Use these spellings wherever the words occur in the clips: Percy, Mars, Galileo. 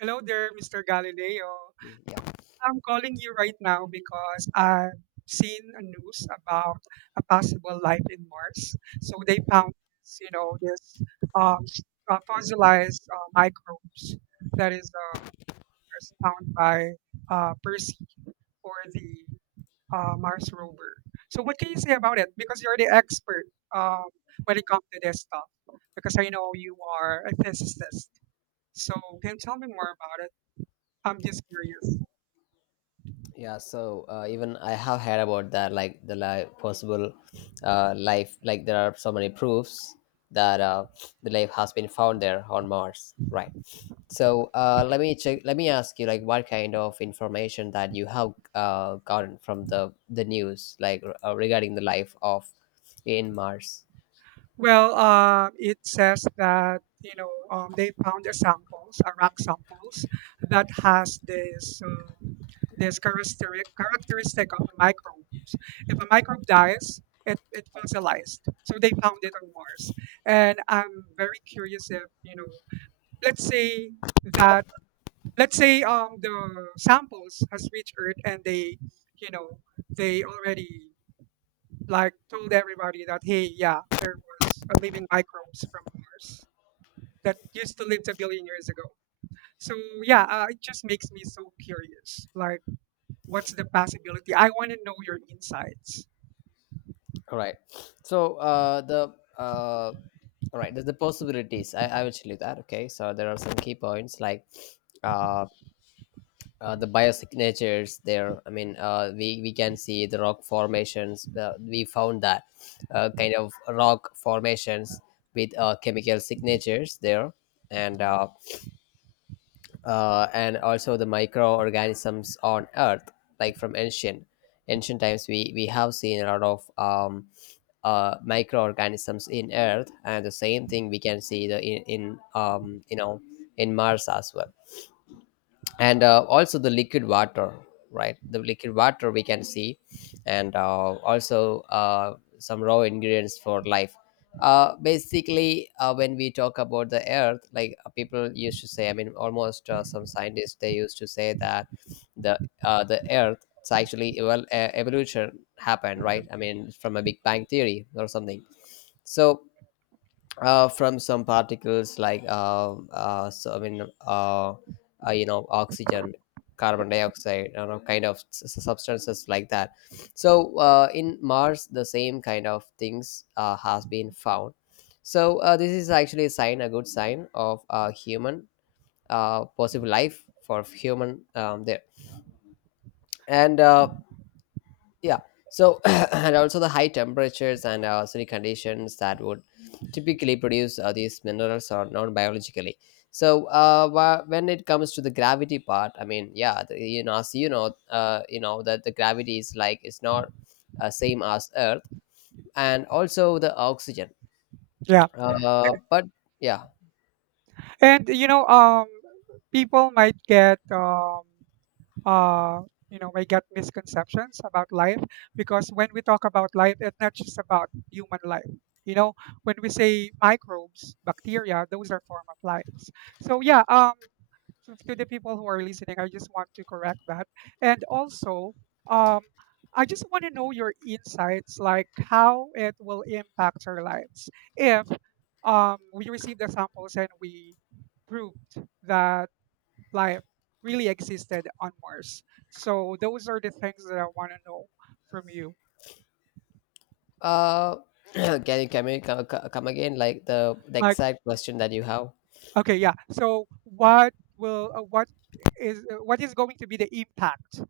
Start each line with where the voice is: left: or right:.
right: Hello there, Mr. Galileo.
left: Yeah.
right: I'm calling you right now because I've seen a news about a possible life in Mars. So they
left: Mhm.
right: found, this, um, s- fossilized microbes that is found by Percy or the Mars rover. So what can you say about it? Because you're the expert um, when it comes to this stuff. Because I know you are a physicist. So can you tell me more about it? I'm just curious.
left: Yeah, so even I have heard about that, like the life possible, life, like there are so many proofs that the life has been found there on Mars, right? So let me check, let me ask you, like what kind of information that you have gotten from the news, like regarding the life of in Mars.
right: Well, it says that you know they found the samples, rock samples, that has this this characteristic of microbes. If a microbe dies, it fossilized. So they found it on Mars, and I'm very curious if you know, let's say that let's say the samples has reached Earth, and they, you know, they already like told everybody that, hey, yeah, there was a living microbes from Mars that used to live a billion years ago. So yeah, it just makes me so curious, like, what's the possibility? I want to know your insights.
left: All right, so the uh, all right, the possibilities I will tell you that. Okay, so there are some key points, like uh, the biosignatures there. I mean, we can see the rock formations. We found that kind of rock formations with chemical signatures there, and uh, and also the microorganisms on Earth, like from ancient times. We have seen a lot of microorganisms in Earth, and the same thing we can see the in you know, in Mars as well. And also the liquid water, right? The liquid water we can see. And also some raw ingredients for life. Uh, basically, when we talk about the earth, like people used to say, I mean, almost some scientists, they used to say that the the earth, it's actually, well, evolution happened, right?
right: Mhm.
left: I mean, from a big bang theory or something. So from some particles, like so I mean, you know, oxygen, carbon dioxide, you know, kind of substances like that. So in Mars, the same kind of things has been found. So this is actually a sign, a good sign of human, possible life for human, there. And yeah, so and also the high temperatures and acidic conditions that would typically produce these minerals are known biologically. So when it comes to the gravity part, I mean, yeah, the, you know, as you know, you know that the gravity is like, it's not same as earth, and also the oxygen,
right: Yeah,
left: but yeah.
right: and you know, people might get uh, you know, may get misconceptions about life, because when we talk about life, it's not just about human life, you know. When we say microbes, bacteria, those are form of lives. So yeah, to the people who are listening, I just want to correct that. And also, um I just want to know your insights, like, how it will impact our lives if, we receive the samples and we proved that life really existed on Mars. So those are the things that I want to know from you.
left: Uh, can you co- co- come again, like the
right: Like,
left: exact question that you have.
right: okay, yeah. So what will, what is going to be the impact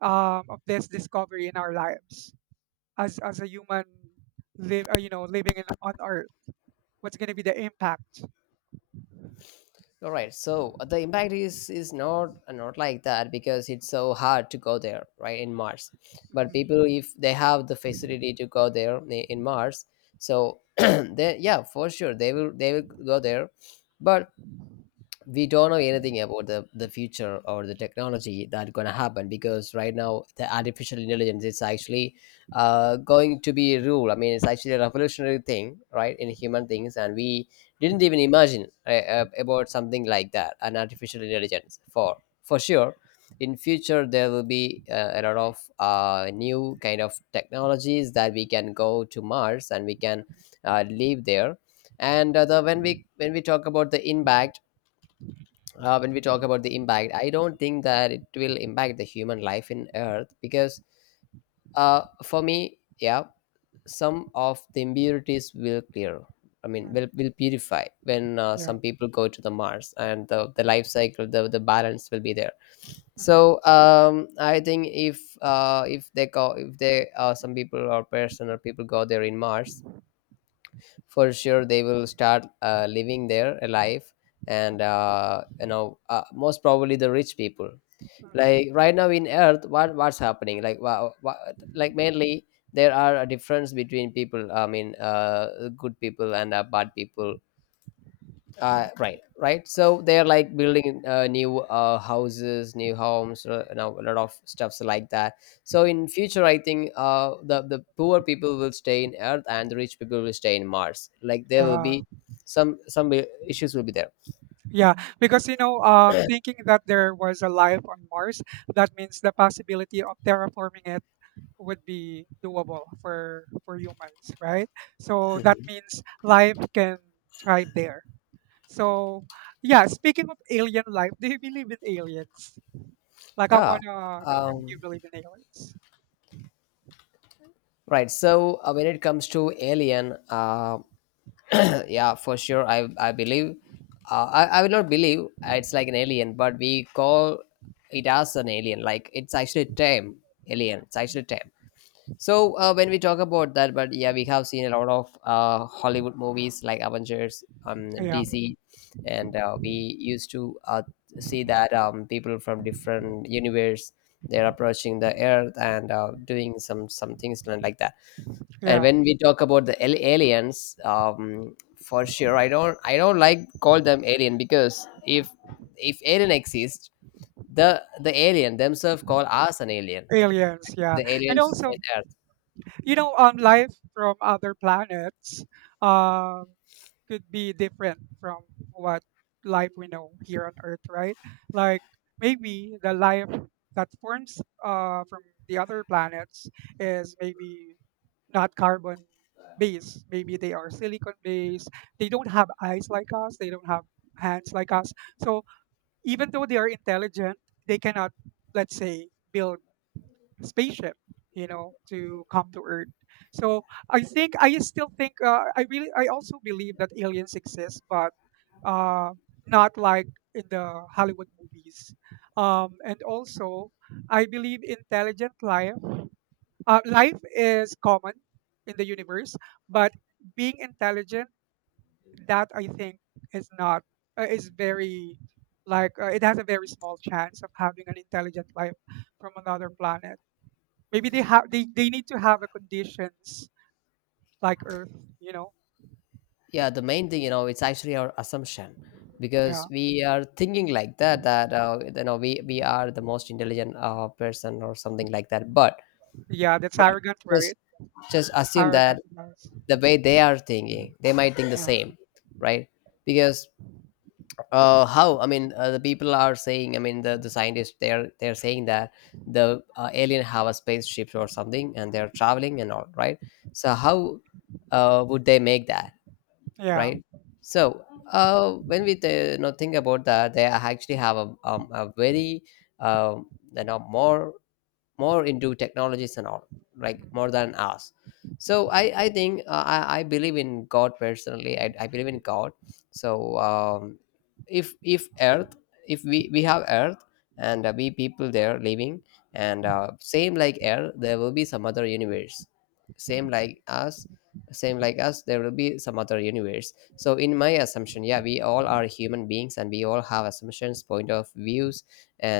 right: of this discovery in our lives as a human live, you know, living in on Earth? What's going to be the impact?
left: All right. So the impact is not not like that, because it's so hard to go there, right, in Mars. But people,
right: Mhm.
left: if they have the facility to go there, in Mars, so they, yeah, for sure they will, they will go there. But we don't know anything about the future or the technology that's going to happen, because right now the artificial intelligence is actually going to be a rule, I mean, it's actually a revolutionary thing, right, in human things, and we didn't even imagine about something like that, an artificial intelligence. For sure in future there will be a lot of new kind of technologies that we can go to Mars and we can live there. And when we, when we talk about the impact, when we talk about the impact, I don't think that it will impact the human life in Earth, because for me, yeah, some of the impurities will clear. I mean,
right: Mhm.
left: will purify when
right: Yeah.
left: some people go to the Mars, and the life cycle, the balance will be there.
right: Mhm.
left: So I think if they go, if they some people or person or people go there in Mars, for sure they will start living their life. And you know, most probably the rich people,
right: Mhm.
left: like right now in earth, what what's happening, like wow, like mainly there are a difference between people, I mean, good people and bad people. Right, right, so they're like building new houses, new homes, now a lot of stuffs like that. So in future I think the poor people will stay in earth and the rich people will stay in mars, like there will
right: Yeah.
left: be some issues will be there.
right: Yeah, because you know, thinking that there was a life on Mars, that means the possibility of terraforming it would be doable for humans, right? So that
left: Mhm.
right: means life can thrive there. So yeah, speaking of alien life, do you believe in aliens? Like, I
left: yeah
right: wanna know if you
left: um
right: believe in aliens.
left: Right. So when it comes to Alien, yeah, for sure, I believe, uh, I will not believe it's like an alien, but we call it as an alien. Like it's actually tame alien. It's actually
right: Mm.
left: tame. So when we talk about that, but yeah, we have seen a lot of Hollywood movies like Avengers,
right: Yeah,
left: DC, and we used to see that, people from different universe, they're approaching the Earth and doing some things like that. And
right: yeah,
left: when we talk about the aliens, for sure, I don't like call them alien, because if alien exists, the alien themselves call us an alien,
right: aliens, yeah.
left: the
right: And
left: aliens
right: also,
left: in Earth.
right: you know, life from other planets um, could be different from what life we know here on Earth, right? Like, maybe the life that forms from the other planets is maybe not carbon based. Maybe they are silicon based. They don't have eyes like us. They don't have hands like us. So even though they are intelligent, they cannot, let's say, build spaceship, you know, to come to Earth. So I think, I still think I really, I also believe that aliens exist, but uh, not like in the Hollywood movies. And also, I believe intelligent life, life is common in the universe, but being intelligent, that I think is not, is very like it has a very small chance of having an intelligent life from another planet. Maybe they have they need to have a conditions like Earth, you know?
left: Yeah, the main thing, you know, it's actually our assumption,
right: Yeah.
left: because we are thinking like that, that you know, we are the most intelligent person or something like that,
right: Yeah, that's
left: but
right: arrogant,
left: just
right: right?
left: just assume that
right: Arrogant. Yes.
left: the way they are thinking, they might think the
right: Yeah.
left: same, right? Because how, I mean, the people are saying, I mean, the scientists, they're saying that the alien have a spaceship or something, and they're traveling and all right, so how would they make that,
right: Yeah.
left: right? So when you know, think about that, they actually have a, a very, you know, more into technologies and all, like more than us. So I think I believe in god personally, I believe in god. So um, if earth, if we have earth, and we people there living, and same like earth, there will be some other universe, same
right: Mhm.
left: like us. Same like us, there will be some other universe. So in my assumption, yeah, we all are human beings and we all have assumptions, point of views,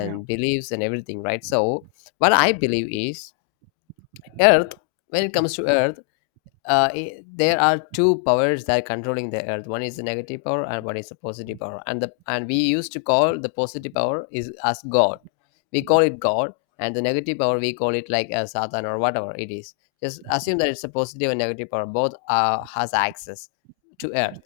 right: Yeah.
left: beliefs and everything, right? So what I believe is Earth, when it comes to Earth, there are two powers that are controlling the Earth. One is the negative power, and one is the positive power. And the and we used to call the positive power is as God. We call it God, and the negative power we call it like a Satan or whatever it is. Just assume that it's a positive and negative power. Both has access to Earth,
right: Mhm.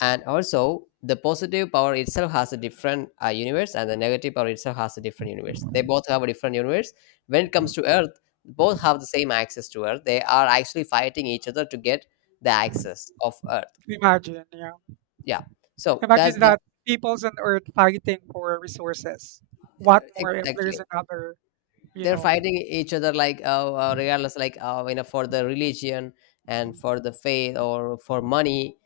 left: and also the positive power itself has a different universe, and the negative power itself has a different universe. They both have a different universe. When it comes to earth, both have the same access to earth. They are actually fighting each other to get the access of earth.
right: Imagine, yeah.
left: Yeah, so that's
right: Imagine
left: the,
right: that peoples on Earth fighting for resources. What more if
left: exactly.
right: there's another, you
left: They're
right: know?
left: fighting each other, like regardless, like you know, for the religion and for the faith or for money,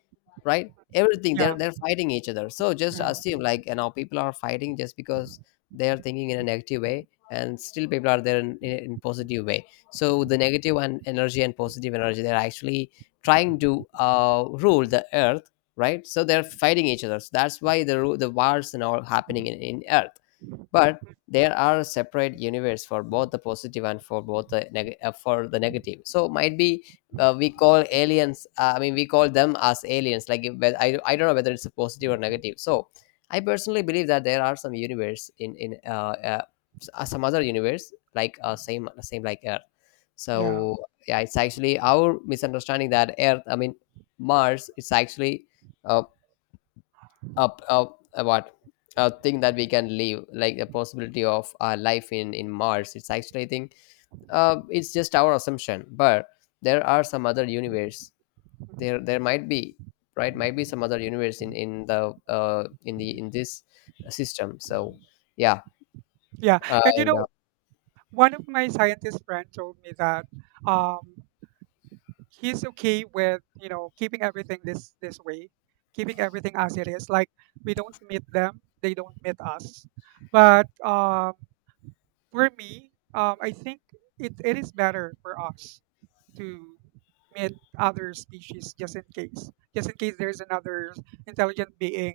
left: right? Everything,
right: Yeah.
left: they're fighting each other. So just
right: Yeah.
left: assume, like, you know, people are fighting just because they are thinking in a negative way, and still people are there in positive way. So the negative and energy and positive energy, they're actually trying to rule the earth, right? So they're fighting each other. So that's why the wars and all happening in earth. But there are separate universe for both the positive and for both for the negative. So might be we call aliens, I mean, we call them as aliens, like, if, but I don't know whether it's a positive or negative. So I personally believe that there are some universe in some other universe like same same like earth.
right: Yeah.
left: So yeah, it's actually our misunderstanding that earth, I mean, mars. It's actually uh, up up what, a thing that we can live, like the possibility of our life in mars, it's actually, I think it's just our assumption, but there are some other universe.
right: Mhm.
left: There might be, right, might be some other universe in the in the in this system. So yeah.
right: Yeah.
left: uh,
right: And you
left: and, uh,
right: know, one of my scientist friend told me that um he's okay with, you know, keeping everything this this way, keeping everything as it is, like we don't meet them, they don't meet us, but for me, I think it, it is better for us to meet other species, just in case, just in case there's another intelligent being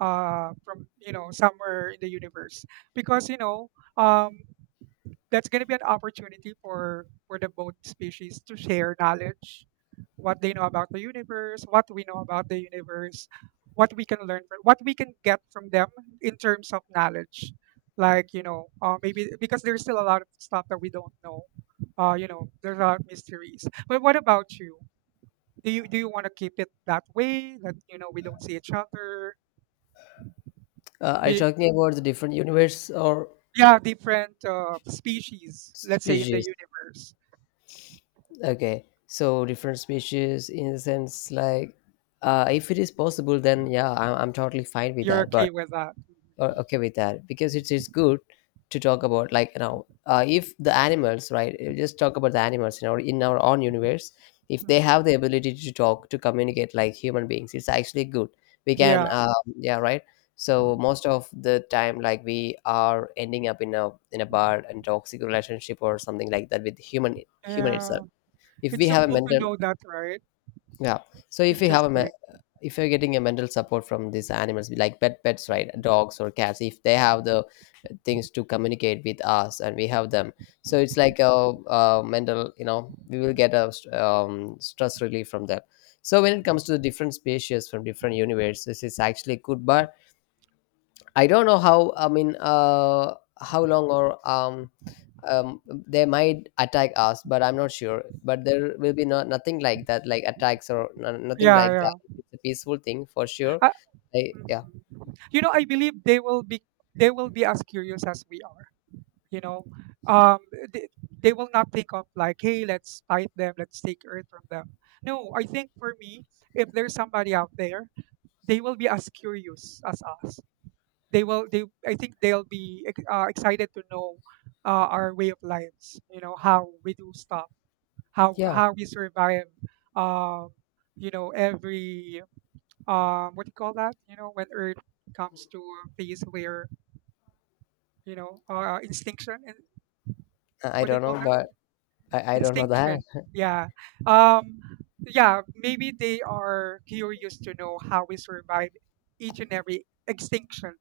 right: from, you know, somewhere in the universe, because you know, um, that's going to be an opportunity for the both species to share knowledge. What they know about the universe, what we know about the universe, what we can learn from, what we can get from them in terms of knowledge. Like, you know, maybe because there's still a lot of stuff that we don't know, you know, there's a lot of mysteries. But what about you? Do you, do you want to keep it that way, that, you know, we don't see each other?
left: are you
right: We,
left: talking about the different universe or
right: yeah, different species, let's say, in the
left: species?
right: universe.
left: Okay, so different species in the sense like, if it is possible, then yeah, I'm totally fine with
right: You're
left: that. But
right: okay with that.
left: okay with that, because it's good to talk about, like, you know, if the animals, right, just talk about the animals in our own universe. If they
right: Mhm.
left: have the ability to talk, to communicate like human beings, it's actually good. We can
right: Yeah,
left: yeah, right. So most of the time, like, we are ending up in a bad and toxic relationship or something like that with human, human itself.
right: yeah.
left: If
right: It's
left: we
right: so
left: have a
right: cool to
left: mental,
right: know that, right?
left: yeah. So if we have a,
right: Interesting.
left: if you're getting a mental support from these animals, like pet, pets, right, dogs or cats, if they have the things to communicate with us and we have them, so it's like a, uh, mental, you know, we will get a stress relief from that. So when it comes to the different species from different universes, it's actually good. But I don't know how, I mean, how long, or um, they might attack us, but I'm not sure. But there will be no, nothing like that, like attacks or no, nothing
right: Yeah,
left: like that.
right: yeah.
left: It's a peaceful thing for sure.
right: I, mhm.
left: Yeah,
right: You know, I believe they will be, they will be as curious as we are. You know, um, they, they will not think of like, hey, let's fight them, let's take Earth from them. No, I think for me, if there's somebody out there, they will be as curious as us. They will. They. I think they'll be excited to know our way of lives. You know, how we do stuff,
left: yeah.
right: how we survive. um you know, every, what do you call that you know, when earth comes to a phase where, you know, extinction and,
left: I
right: what do you
left: don't
right: call
left: know,
right: that
left: but
right: word?
left: I don't know that.
right: Extinction. Yeah. um yeah, maybe they are curious to know how we survive each and every extinction.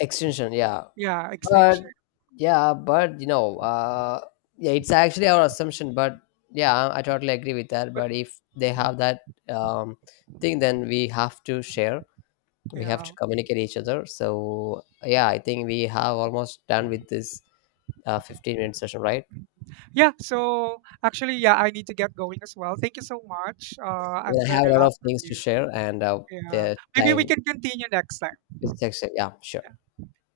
left: Extension. Yeah,
right: Yeah,
left: but
right: extinction.
left: yeah, but you know, yeah, it's actually our assumption. But yeah, I totally agree with that.
right: But
left: But if they have that um, thing, then we have to share. We have
right: yeah
left: to communicate each other. So yeah, I think we have almost done with this 15-minute session, right?
right: Yeah. So actually, yeah, I need to get going as well. Thank you so much. I've
left: Well, I have
right: learned
left: a
right: a
left: lot
right: lot
left: of
right: from
left: things to
right: you.
left: share, and
right: Yeah.
left: the
right: Maybe we
left: time
right: can continue next time.
left: is actually, yeah, sure.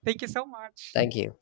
right: Thank you so much.
left: Thank you.